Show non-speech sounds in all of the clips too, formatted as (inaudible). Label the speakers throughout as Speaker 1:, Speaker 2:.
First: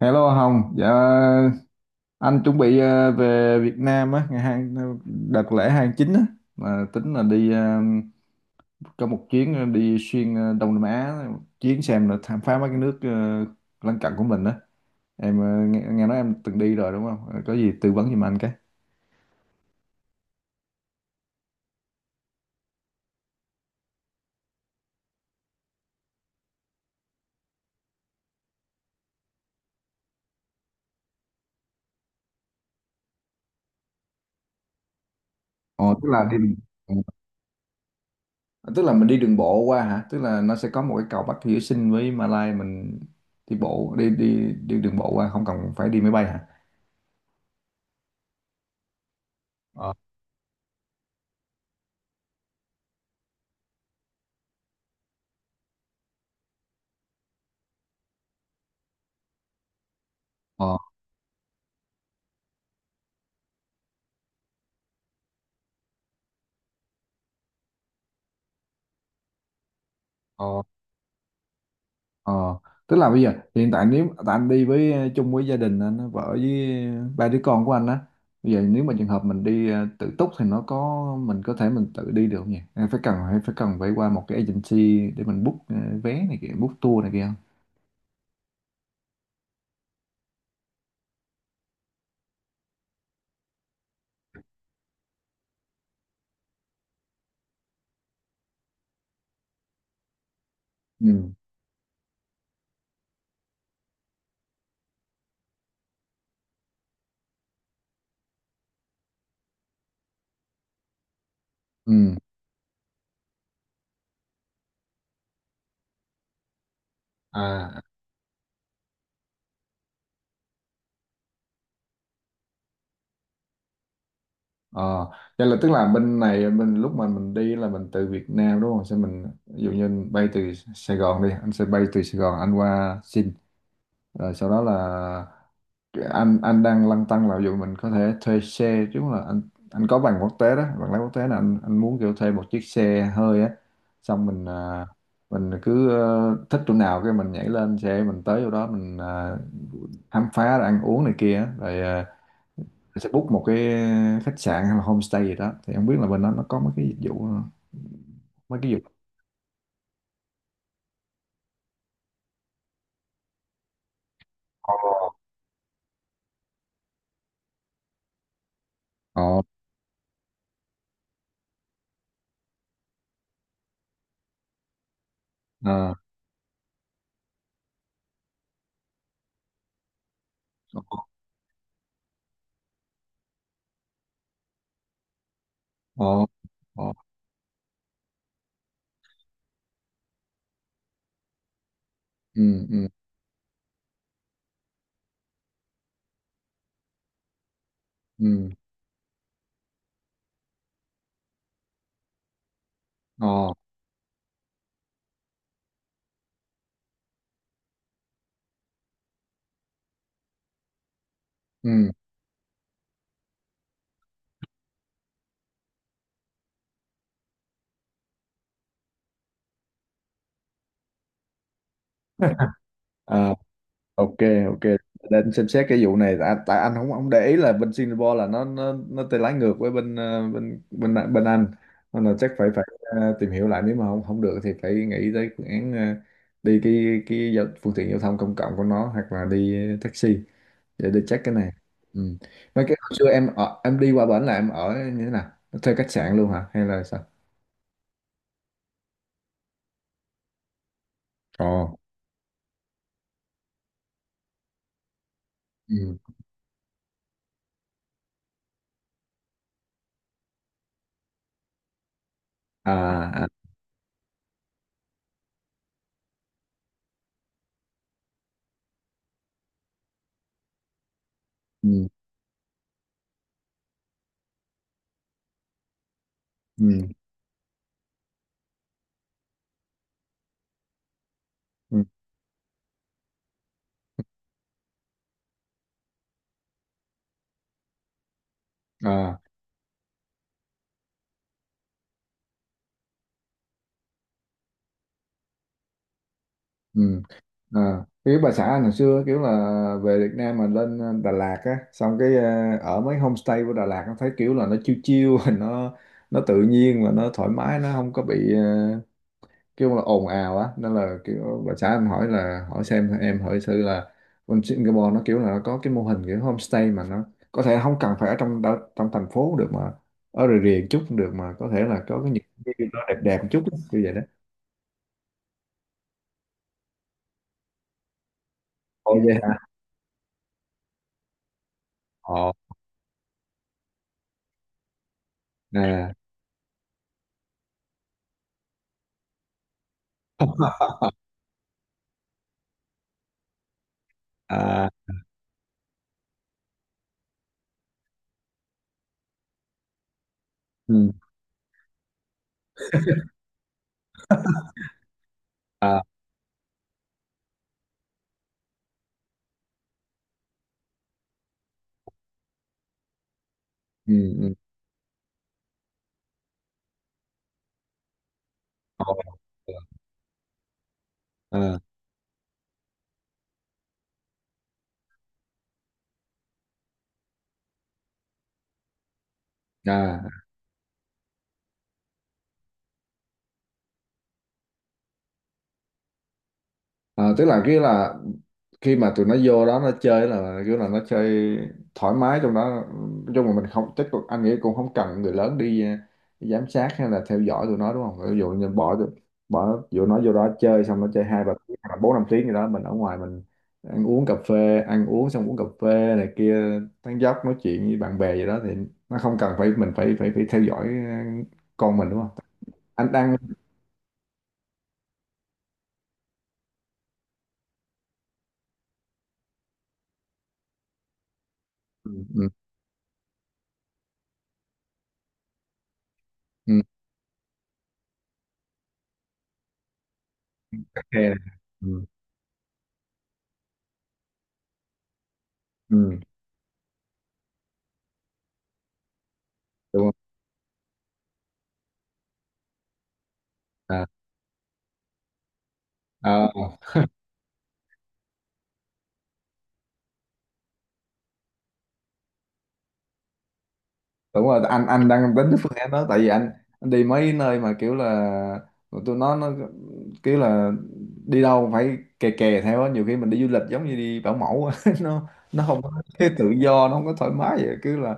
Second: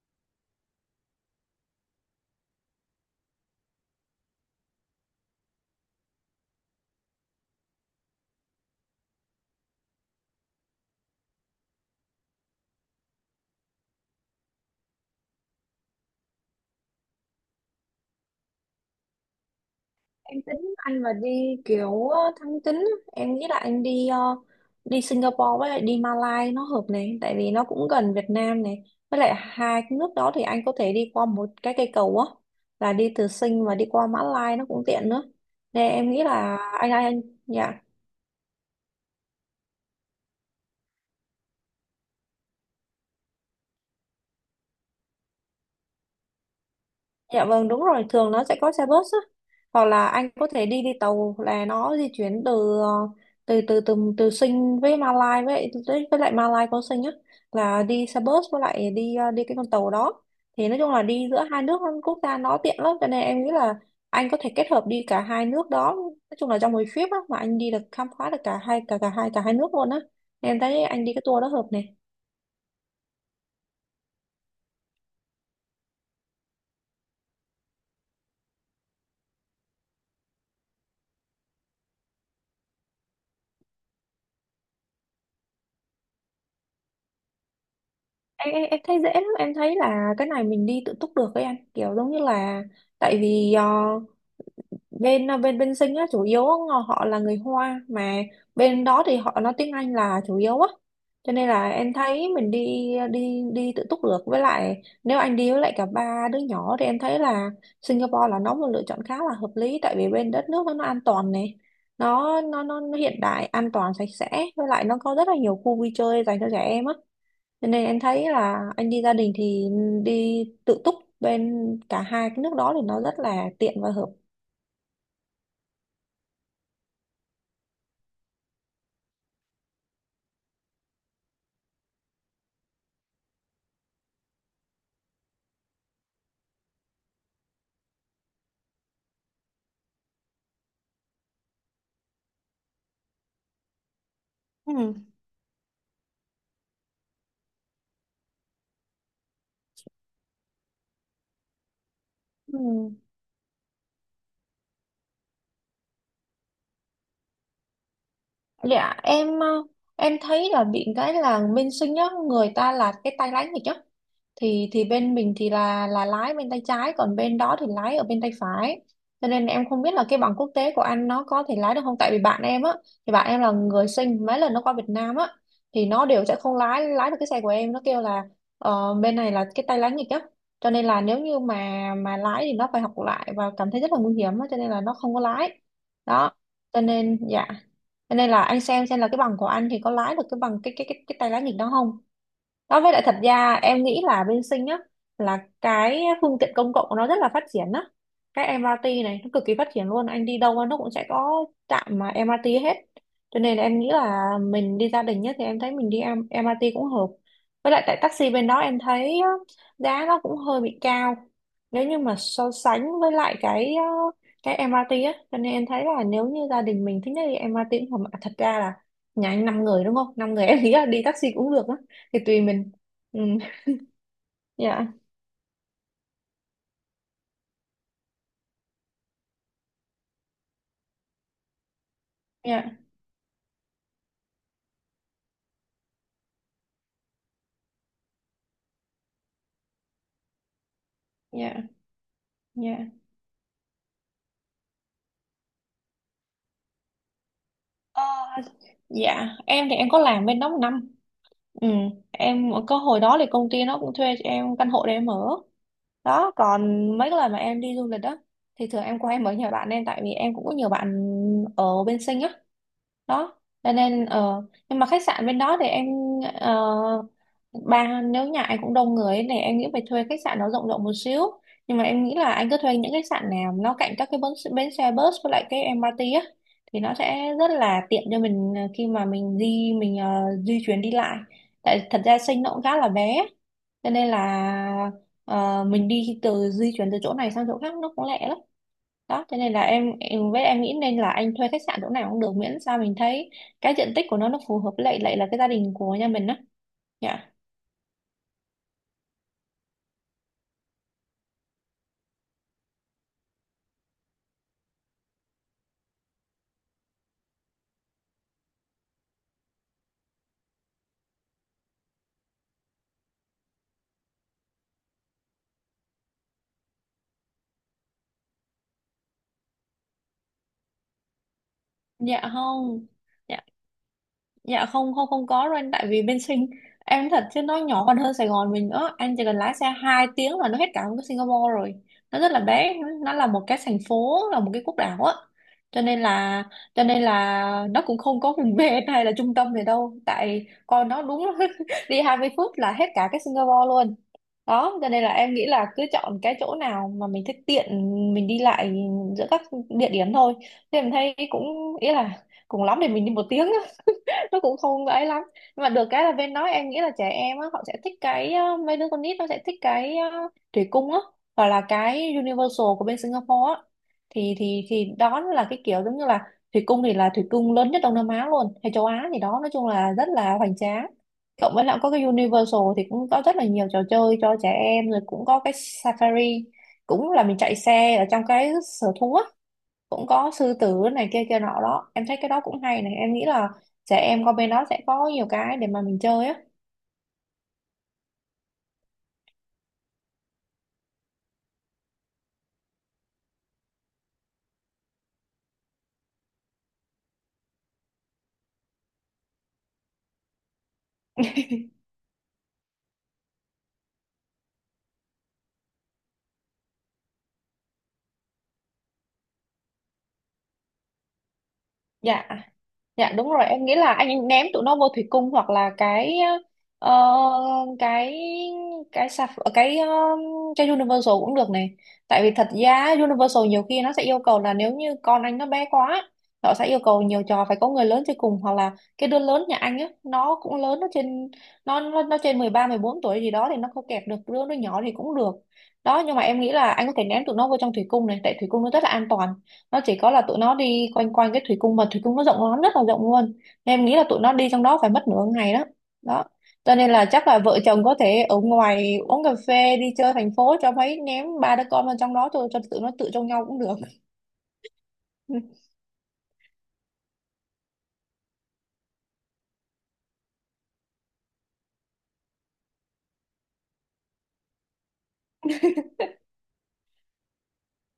Speaker 1: Hello Hồng, dạ, anh chuẩn bị về Việt Nam á, ngày hai đợt lễ 29 á, mà tính là đi có một chuyến đi xuyên Đông Nam Á, chuyến xem là khám phá mấy cái nước lân cận của mình á. Em nghe nói em từng đi rồi đúng không? Ờ, Có gì tư vấn giùm anh cái.
Speaker 2: Em tính anh mà đi kiểu tháng 9 á. Em nghĩ là anh đi đi Singapore với lại đi Malaysia nó hợp này, tại vì nó cũng gần Việt Nam này. Với lại hai cái nước đó thì anh có thể đi qua một cái cây cầu á, là đi từ Sing và đi qua Mã Lai nó cũng tiện nữa, nên
Speaker 1: Ồ, tức
Speaker 2: em nghĩ
Speaker 1: là đi
Speaker 2: là anh
Speaker 1: ừ.
Speaker 2: anh, anh Dạ,
Speaker 1: Tức là mình đi đường bộ qua hả? Tức là nó sẽ có một cái cầu Bắc Hữu Sinh với Malai, mình đi đường bộ qua, không cần phải đi máy bay hả?
Speaker 2: dạ vâng đúng rồi, thường nó sẽ có xe bus á, hoặc
Speaker 1: Ờ.
Speaker 2: là anh có thể đi đi tàu, là nó di chuyển từ ờ, từ từ từ từ Sing với Malai, với lại Malai có Sing á, là đi xe bus với lại đi đi cái con tàu đó. Thì nói chung là đi giữa hai nước quốc gia nó tiện lắm, cho nên em nghĩ là anh có thể kết hợp đi cả hai nước đó, nói chung là trong một trip á, mà anh đi được, khám phá được cả hai nước luôn á. Em
Speaker 1: Ờ.
Speaker 2: thấy anh đi cái tour đó hợp này.
Speaker 1: Ờ, tức là bây giờ hiện tại nếu tại anh đi với chung với gia đình anh, vợ với ba đứa con của anh á, bây giờ nếu mà trường hợp mình đi tự túc thì nó có mình có thể mình tự đi được không nhỉ, hay phải cần, hay phải qua một cái agency để mình book vé này kia, book tour này kia không?
Speaker 2: Em thấy dễ lắm, em thấy là cái này mình đi tự túc được ấy anh, kiểu giống như là tại vì bên ờ, bên bên Sinh á chủ yếu họ họ là người Hoa, mà bên đó thì họ nói tiếng Anh là chủ yếu á,
Speaker 1: Ừ.
Speaker 2: cho nên là em thấy mình đi đi đi tự túc được. Với lại nếu anh đi với lại cả ba đứa nhỏ thì em thấy là Singapore là nó một lựa chọn khá là hợp lý, tại vì bên đất nước nó an toàn này,
Speaker 1: Ừ.
Speaker 2: nó hiện đại, an toàn, sạch sẽ, với lại nó có rất là nhiều khu vui chơi dành cho trẻ em á. Cho
Speaker 1: À.
Speaker 2: nên em thấy là anh đi gia đình thì đi tự túc bên cả hai cái nước đó thì nó rất là tiện và hợp.
Speaker 1: Ờ. Vậy là tức là bên này mình lúc mà mình đi là mình từ Việt Nam đúng không, sẽ mình ví dụ như bay từ Sài Gòn đi, anh sẽ bay từ Sài Gòn anh qua Sing, rồi sau đó là anh đang lăn tăn là dù mình có thể thuê xe chứ, là anh có bằng quốc tế đó, bằng lái quốc tế, là anh muốn kiểu thuê một chiếc xe hơi á, xong mình
Speaker 2: Ừ.
Speaker 1: mình cứ thích chỗ nào cái mình nhảy lên xe mình tới chỗ đó, mình khám phá rồi ăn uống này kia á. Rồi
Speaker 2: Ừ.
Speaker 1: mình sẽ book một cái khách sạn hay là homestay gì đó, thì không biết là bên đó nó có mấy cái dịch vụ mấy cái dịch vụ.
Speaker 2: Dạ, em thấy là bị cái là bên sinh nhá, người ta là cái tay lái nghịch á. thì
Speaker 1: Ồ.
Speaker 2: thì bên mình thì là lái bên tay trái, còn bên đó thì lái ở bên tay phải, cho nên em không biết là cái bằng quốc tế của anh nó có thể lái được không, tại vì bạn em á, thì bạn em là người sinh, mấy lần nó qua Việt Nam á thì
Speaker 1: Ờ.
Speaker 2: nó đều sẽ không lái lái được cái xe của em, nó kêu là bên này là cái tay lái nghịch á, cho nên là
Speaker 1: Ồ.
Speaker 2: nếu như mà lái thì nó phải học lại và cảm thấy rất là nguy hiểm á, cho nên là nó không có lái
Speaker 1: Ồ.
Speaker 2: đó. Cho
Speaker 1: Ồ.
Speaker 2: nên dạ, cho nên là anh xem là cái bằng của anh thì có lái được cái bằng cái tay lái nghịch đó không?
Speaker 1: Ừ.
Speaker 2: Đó,
Speaker 1: Ừ.
Speaker 2: với lại thật ra em nghĩ là bên Sinh á là cái phương tiện công cộng của nó rất là phát triển á. Cái
Speaker 1: Ừ.
Speaker 2: MRT này nó cực kỳ phát triển luôn, anh đi đâu nó cũng sẽ có trạm mà em MRT hết. Cho
Speaker 1: Ồ.
Speaker 2: nên là em nghĩ là mình đi gia đình nhất thì em thấy mình đi em- MRT cũng hợp. Với lại tại taxi bên đó em thấy á, giá nó cũng hơi bị cao. Nếu
Speaker 1: Ừ.
Speaker 2: như mà so sánh với lại cái cái MRT á, cho nên em thấy là nếu như gia đình mình thích nhất đi MRT cũng hợp. Mà thật ra là nhà anh 5 người đúng không? Năm người em nghĩ là đi taxi cũng được á, thì tùy mình. Ừ.
Speaker 1: À. OK. OK.
Speaker 2: Dạ.
Speaker 1: Để anh xem xét cái vụ này, tại anh không không để ý là bên Singapore là nó tay lái ngược với bên bên Anh, nên là chắc phải phải
Speaker 2: Dạ.
Speaker 1: tìm hiểu lại, nếu mà không không được thì phải nghĩ tới phương án đi phương tiện giao thông công cộng của nó, hoặc là đi taxi, để đi check cái này.
Speaker 2: Dạ.
Speaker 1: Ừ. Mấy cái hồi
Speaker 2: Dạ.
Speaker 1: xưa em ở, em đi qua bển là em ở như thế nào, thuê khách sạn luôn hả hay là sao?
Speaker 2: Ờ, dạ em thì em có làm bên đó một năm. Ừ,
Speaker 1: Ồ.
Speaker 2: em có hồi đó thì công ty nó cũng thuê cho em căn hộ để em ở
Speaker 1: Ừ.
Speaker 2: đó. Còn mấy cái lần mà em đi du lịch đó thì thường em qua em ở nhà bạn em, tại vì em cũng có nhiều bạn ở bên Sinh á.
Speaker 1: À. À.
Speaker 2: Đó, cho nên nhưng mà khách sạn bên đó thì em, ờ, ba, nếu nhà anh cũng đông người ấy, thì em nghĩ phải thuê khách sạn nó rộng rộng một xíu. Nhưng mà
Speaker 1: Ừ.
Speaker 2: em nghĩ là anh cứ thuê những khách sạn nào nó cạnh các cái bến xe bus với lại cái em MRT á, thì
Speaker 1: Ừ.
Speaker 2: nó sẽ rất là tiện cho mình khi mà mình di chuyển đi lại. Tại
Speaker 1: Ừ.
Speaker 2: thật ra Sinh nó cũng khá là bé, cho nên là mình đi từ di chuyển từ chỗ này sang chỗ khác nó cũng lẹ lắm
Speaker 1: À.
Speaker 2: đó. Thế nên là em với em nghĩ nên là anh thuê khách sạn chỗ nào cũng được, miễn sao mình thấy cái diện tích của nó phù hợp với lại lại là cái gia đình của nhà mình á.
Speaker 1: Ừ.
Speaker 2: Dạ.
Speaker 1: À, kiểu bà xã anh hồi xưa kiểu là về Việt Nam mà lên Đà Lạt á, xong cái ở mấy homestay của Đà Lạt nó thấy kiểu là nó chill chill (laughs) nó nó tự nhiên và nó thoải mái, nó không có bị kiểu là ồn ào á, nên là kiểu bà xã em hỏi là, hỏi xem em hỏi thử là bên Singapore nó kiểu là nó có cái mô hình kiểu homestay mà nó có thể không cần phải ở trong trong thành phố được, mà ở rìa rìa chút cũng được, mà có thể là có cái những
Speaker 2: Dạ.
Speaker 1: cái nó
Speaker 2: Không.
Speaker 1: đẹp đẹp một
Speaker 2: Dạ.
Speaker 1: chút á, kiểu vậy đó.
Speaker 2: Dạ, không không không có đâu anh, tại vì bên Sing em thật chứ nó nhỏ còn hơn Sài Gòn mình nữa,
Speaker 1: Ồ vậy
Speaker 2: anh chỉ cần
Speaker 1: hả?
Speaker 2: lái xe 2 tiếng là nó hết cả một cái Singapore rồi. Nó
Speaker 1: Ồ.
Speaker 2: rất là bé, nó là một cái thành phố, là một cái quốc đảo á, cho
Speaker 1: Nè.
Speaker 2: nên là nó cũng không có vùng (laughs) ven hay là trung tâm gì đâu, tại con
Speaker 1: (laughs)
Speaker 2: nó đúng (laughs) đi 20 phút là hết cả cái Singapore luôn
Speaker 1: À.
Speaker 2: đó. Cho nên là em nghĩ là cứ chọn cái chỗ nào mà mình thích, tiện mình đi lại giữa các địa điểm thôi, thì em
Speaker 1: Ừ.
Speaker 2: thấy cũng ý là cùng lắm thì mình đi một tiếng (laughs) nó cũng không ấy lắm. Nhưng mà
Speaker 1: À.
Speaker 2: được cái là bên đó em nghĩ là trẻ em á họ sẽ thích cái mấy đứa con nít nó sẽ thích cái thủy cung á, hoặc là cái Universal của bên Singapore á,
Speaker 1: Ừ. Ừ.
Speaker 2: thì đó là cái kiểu giống như là thủy cung thì là thủy cung lớn nhất Đông Nam Á luôn, hay
Speaker 1: Ờ.
Speaker 2: châu Á gì đó, nói chung là rất là hoành tráng. Cộng
Speaker 1: Ờ.
Speaker 2: với lại có cái Universal thì cũng có rất là nhiều trò chơi cho trẻ em, rồi cũng có cái Safari, cũng là mình chạy xe ở trong cái sở thú á,
Speaker 1: À. À.
Speaker 2: cũng có sư tử này kia kia nọ đó. Em thấy cái đó cũng hay này, em nghĩ là trẻ em qua bên đó sẽ có nhiều cái để mà mình chơi á.
Speaker 1: Ờ, tức là cái là khi mà tụi nó vô đó nó chơi là kiểu là nó chơi thoải mái trong đó, trong mà mình không chắc anh nghĩ cũng không cần người lớn đi, giám sát hay là theo dõi tụi nó đúng không, ví dụ như bỏ dụ nó vô đó chơi xong nó chơi 2-3 tiếng hoặc là 4-5 tiếng gì đó, mình ở ngoài mình ăn uống cà phê, ăn uống xong uống cà phê này kia, tán dóc nói chuyện với bạn bè gì đó, thì nó không cần phải mình phải phải phải theo dõi con mình đúng không?
Speaker 2: Dạ,
Speaker 1: Anh
Speaker 2: dạ
Speaker 1: đang-
Speaker 2: đúng rồi, em nghĩ là anh ném tụi nó vô thủy cung, hoặc là cái ờ, cái cái sạp cái ờ, cái Universal cũng được này.
Speaker 1: Ừ.
Speaker 2: Tại
Speaker 1: Ừ.
Speaker 2: vì thật ra Universal nhiều khi nó sẽ yêu cầu là nếu như con anh nó bé quá
Speaker 1: Ừ.
Speaker 2: nó sẽ yêu cầu nhiều trò phải có người lớn chơi cùng, hoặc là cái đứa lớn nhà anh á nó cũng lớn,
Speaker 1: OK này. Ừ.
Speaker 2: nó trên mười ba mười bốn tuổi gì đó thì nó không kẹp được đứa nó nhỏ thì cũng được
Speaker 1: Ừ.
Speaker 2: đó. Nhưng mà em nghĩ là anh có thể ném tụi nó vô trong thủy cung này, tại thủy cung nó rất là an toàn, nó
Speaker 1: Đúng rồi.
Speaker 2: chỉ có là tụi nó đi quanh quanh cái thủy cung, mà thủy cung nó rộng lắm, rất là rộng luôn, nên em
Speaker 1: À.
Speaker 2: nghĩ là tụi nó đi trong đó phải mất nửa ngày đó. Đó,
Speaker 1: À.
Speaker 2: cho nên là chắc là vợ chồng có thể ở ngoài uống cà phê, đi chơi thành phố, cho mấy ném ba đứa con vào trong đó cho tụi nó tự trông nhau cũng được.
Speaker 1: Đúng rồi. Anh đang tính cái phương
Speaker 2: (laughs)
Speaker 1: án đó tại vì anh đi mấy nơi mà kiểu là tụi nó kiểu là đi đâu cũng phải kè kè theo á, nhiều khi mình đi du lịch giống như đi bảo mẫu á. (laughs) Nó không có cái tự do, nó không có thoải mái, vậy cứ là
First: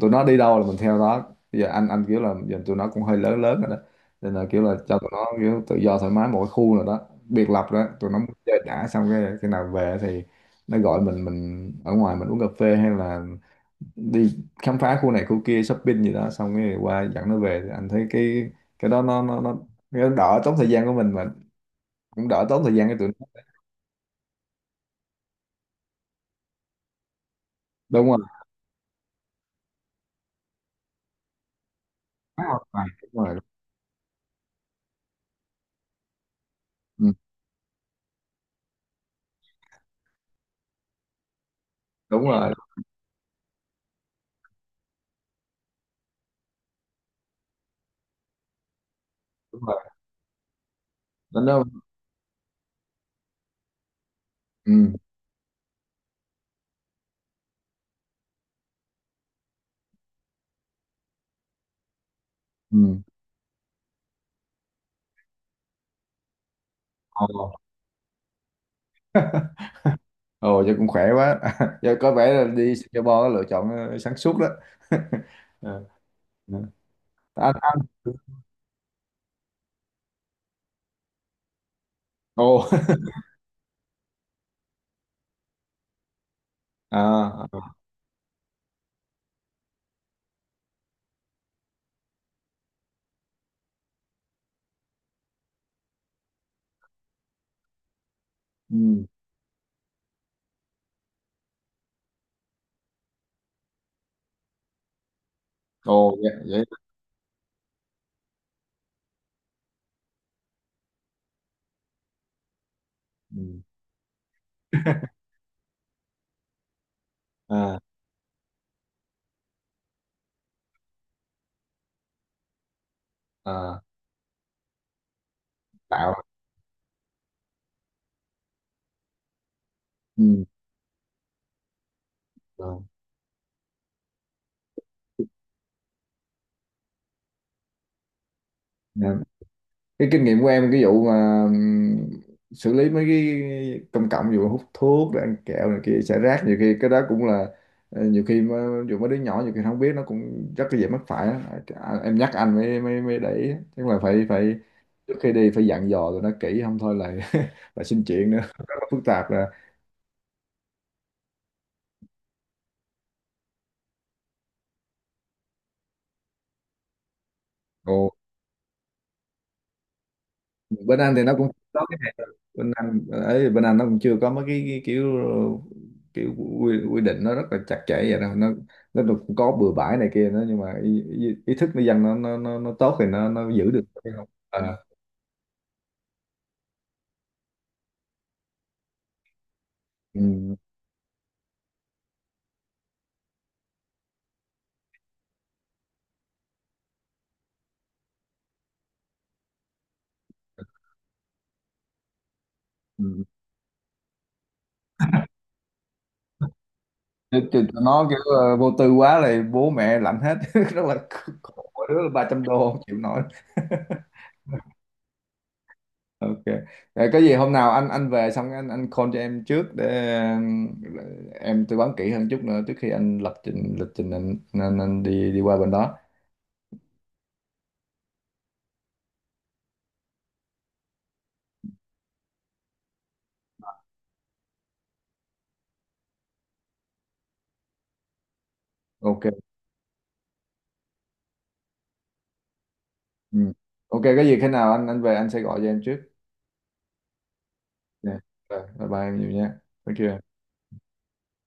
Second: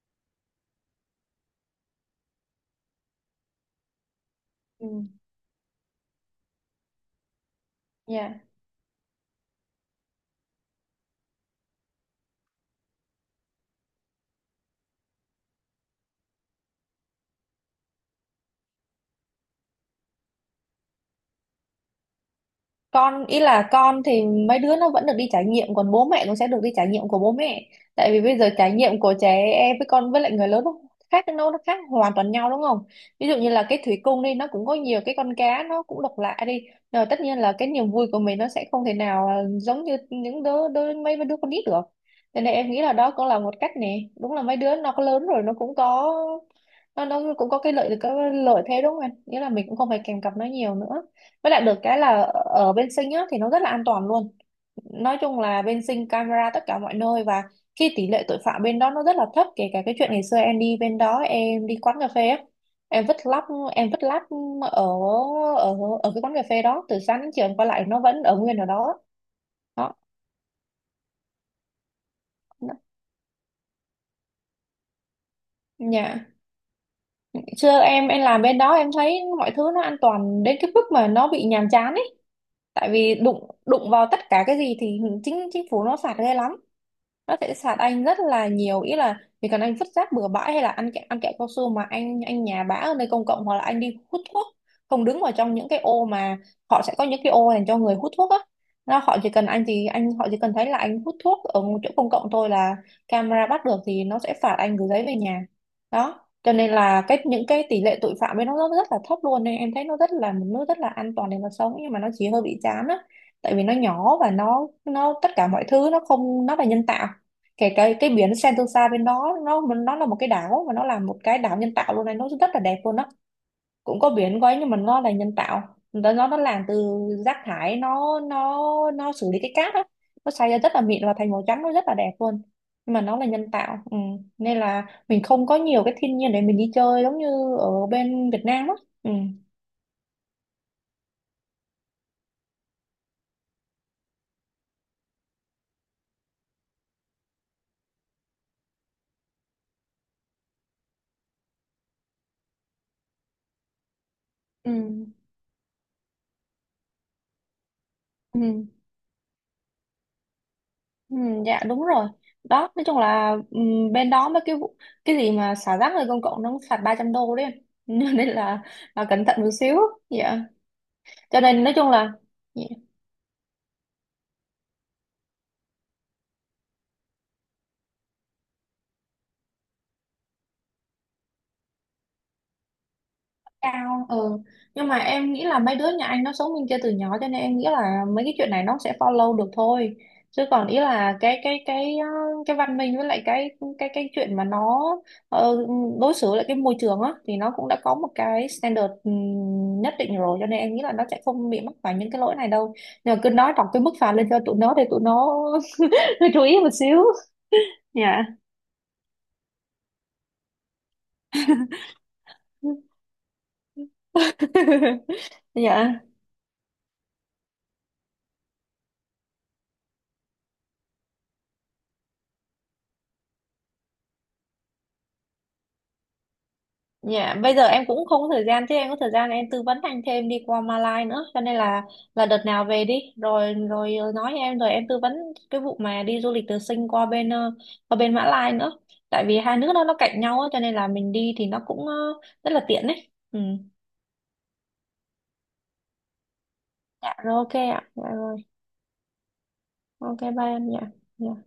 Speaker 1: tụi nó đi đâu là mình theo đó. Bây giờ anh kiểu là giờ tụi nó cũng hơi lớn lớn rồi đó, nên là kiểu là
Speaker 2: Ừ.
Speaker 1: cho tụi nó kiểu tự do thoải mái một cái khu nào đó biệt lập rồi đó, tụi nó muốn
Speaker 2: Yeah,
Speaker 1: chơi đã, xong cái khi nào về thì nó gọi mình ở ngoài mình uống cà phê hay là đi khám phá khu này khu kia shopping gì đó, xong cái qua dẫn nó về, thì anh thấy cái đó nó cái đó đỡ tốn thời gian của mình mà cũng đỡ tốn thời gian cho tụi nó.
Speaker 2: con ý là con thì mấy đứa nó vẫn được đi trải nghiệm, còn bố mẹ cũng sẽ được đi trải nghiệm của bố mẹ.
Speaker 1: Đúng
Speaker 2: Tại
Speaker 1: rồi.
Speaker 2: vì bây giờ trải nghiệm của trẻ em với con với lại người lớn nó khác, nó khác hoàn toàn
Speaker 1: Đúng
Speaker 2: nhau đúng không?
Speaker 1: rồi. Đúng
Speaker 2: Ví dụ
Speaker 1: rồi.
Speaker 2: như là cái thủy cung đi nó cũng có nhiều cái con cá nó cũng độc lạ đi, rồi
Speaker 1: Ừ.
Speaker 2: tất nhiên là cái niềm vui của mình nó sẽ không thể nào, à, giống như những đứa đứa mấy đứa con nít được.
Speaker 1: Đúng
Speaker 2: Cho
Speaker 1: rồi.
Speaker 2: nên em nghĩ là đó cũng là một cách nè, đúng là mấy đứa nó có lớn rồi nó cũng có nó cũng có cái lợi thế đúng không anh, nghĩa là
Speaker 1: Đúng
Speaker 2: mình cũng
Speaker 1: rồi.
Speaker 2: không phải kèm cặp nó nhiều nữa.
Speaker 1: nó
Speaker 2: Với lại
Speaker 1: nó
Speaker 2: được cái là ở bên Sinh á, thì nó rất là an toàn luôn.
Speaker 1: Ừ.
Speaker 2: Nói chung là bên Sinh camera tất cả mọi nơi và khi tỷ lệ tội phạm bên đó nó rất là thấp. Kể cả cái chuyện ngày xưa em đi bên đó, em đi quán cà phê á.
Speaker 1: Ừ.
Speaker 2: Em vứt lắp, em vứt lắp ở ở ở cái quán cà phê đó từ sáng đến chiều
Speaker 1: Ồ.
Speaker 2: em quay lại nó vẫn ở nguyên ở đó. Đó,
Speaker 1: Ồ vậy cũng khỏe quá. (laughs) Giờ có vẻ là đi Singapore lựa chọn sáng suốt đó. (laughs) Ờ.
Speaker 2: nhà
Speaker 1: Ờ. anh
Speaker 2: xưa
Speaker 1: anh
Speaker 2: em làm bên đó em thấy mọi thứ nó an toàn đến cái mức mà nó bị nhàm chán ấy.
Speaker 1: Ồ.
Speaker 2: Tại vì đụng đụng vào tất cả cái gì thì chính chính phủ nó phạt ghê lắm,
Speaker 1: (laughs)
Speaker 2: nó
Speaker 1: À.
Speaker 2: sẽ
Speaker 1: À.
Speaker 2: phạt anh rất là nhiều, ý là chỉ cần anh vứt rác bừa bãi hay là ăn kẹo cao su mà anh nhà bã ở nơi công cộng, hoặc là anh đi hút thuốc không đứng vào trong những cái ô mà họ sẽ có những cái ô dành cho người hút thuốc á. Nó
Speaker 1: Ừ.
Speaker 2: họ chỉ cần anh thì anh Họ chỉ cần thấy là anh hút thuốc ở một chỗ công cộng thôi là camera bắt được, thì nó sẽ phạt anh gửi giấy về nhà.
Speaker 1: Ồ
Speaker 2: Đó,
Speaker 1: vậy,
Speaker 2: cho
Speaker 1: vậy.
Speaker 2: nên là những cái tỷ lệ tội phạm ấy nó rất là thấp luôn, nên em thấy nó rất là một nước rất là an toàn để mà sống, nhưng mà nó chỉ hơi bị chán á. Tại
Speaker 1: Ừ.
Speaker 2: vì nó nhỏ và nó
Speaker 1: (laughs)
Speaker 2: tất cả mọi thứ nó không, nó là nhân tạo. Kể
Speaker 1: À.
Speaker 2: cái biển Sentosa bên đó nó là một cái đảo, mà nó là một cái đảo nhân tạo luôn này, nó rất là đẹp luôn á.
Speaker 1: À.
Speaker 2: Cũng có biển quấy nhưng mà nó là nhân tạo, nó
Speaker 1: Tạo.
Speaker 2: nó nó làm từ rác thải, nó xử lý cái cát á. Nó
Speaker 1: Ừ.
Speaker 2: xay ra rất là mịn và thành màu trắng, nó rất là đẹp luôn,
Speaker 1: Ờ.
Speaker 2: nhưng mà nó là nhân tạo. Ừ. Nên là mình không có nhiều cái thiên nhiên để mình đi chơi giống như ở bên Việt Nam á. Ừ.
Speaker 1: Ừ. Cái kinh nghiệm của em cái vụ mà xử lý mấy cái công cộng vụ hút thuốc rồi ăn kẹo này kia xả rác, nhiều khi cái đó cũng là nhiều khi mà, dù mấy đứa nhỏ nhiều khi nó không biết nó cũng rất là dễ mắc phải á. À, em nhắc anh mới mới mới để ý á. Chứ mà phải phải
Speaker 2: Ừ.
Speaker 1: trước khi đi phải dặn dò tụi nó kỹ, không thôi là (laughs) là xin chuyện nữa, rất
Speaker 2: Ừ.
Speaker 1: là phức tạp.
Speaker 2: Ừ. Dạ, đúng rồi. Đó, nói chung là ừ, bên đó mấy cái cái gì mà xả rác nơi công cộng nó cũng phạt 300 đô đấy em.
Speaker 1: Rồi,
Speaker 2: (laughs) Nên là, cẩn thận một xíu. Dạ.
Speaker 1: bên Anh thì nó
Speaker 2: Cho
Speaker 1: cũng
Speaker 2: nên nói
Speaker 1: có
Speaker 2: chung
Speaker 1: cái
Speaker 2: là
Speaker 1: này rồi. Bên Anh ấy, bên Anh nó cũng chưa có mấy cái kiểu kiểu quy định nó rất là chặt chẽ vậy đâu, nó cũng có bừa bãi này kia nữa, nhưng mà ý thức người dân nó tốt thì nó giữ được
Speaker 2: cao.
Speaker 1: cái không
Speaker 2: Ừ.
Speaker 1: à.
Speaker 2: Nhưng mà em nghĩ là mấy đứa nhà anh nó sống bên kia từ nhỏ, cho nên em nghĩ là mấy cái chuyện này nó sẽ follow được thôi. Chứ
Speaker 1: Ừ.
Speaker 2: còn ý là cái văn minh, với lại cái chuyện mà nó ờ, đối xử lại cái môi trường á, thì nó cũng đã có một cái standard nhất định rồi, cho nên em nghĩ là nó sẽ không bị mắc phải những cái lỗi này đâu.
Speaker 1: Ừ.
Speaker 2: Nhưng mà cứ nói đọc cái mức phạt lên cho tụi nó để tụi nó (laughs) chú ý một xíu.
Speaker 1: Chứ tụi nó kiểu
Speaker 2: Dạ.
Speaker 1: vô tư quá là bố mẹ lạnh hết (laughs) rất là khổ, mỗi đứa là 300 đô không chịu nổi.
Speaker 2: (laughs) Dạ.
Speaker 1: OK. Rồi, có gì hôm nào anh về xong anh call cho em trước để em tư vấn kỹ hơn chút nữa trước khi anh lập trình lịch trình, anh đi đi qua bên đó.
Speaker 2: Dạ, bây giờ em cũng không có thời gian, chứ em có thời gian em tư vấn anh thêm đi qua Malai nữa, cho nên là đợt nào về đi rồi rồi nói em, rồi em tư vấn cái vụ mà đi du lịch từ Sing qua bên Mã Lai nữa.
Speaker 1: OK.
Speaker 2: Tại vì hai nước đó nó cạnh nhau á, cho nên là mình đi thì nó cũng rất là tiện đấy. Ừ.
Speaker 1: Ừ. OK, có gì khi nào anh về anh sẽ gọi cho em trước.
Speaker 2: Dạ rồi, ok ạ. Dạ
Speaker 1: Yeah.
Speaker 2: rồi.
Speaker 1: Rồi, bye bye em nhiều nha, thank you em.
Speaker 2: Ok, bye em. Dạ. Dạ.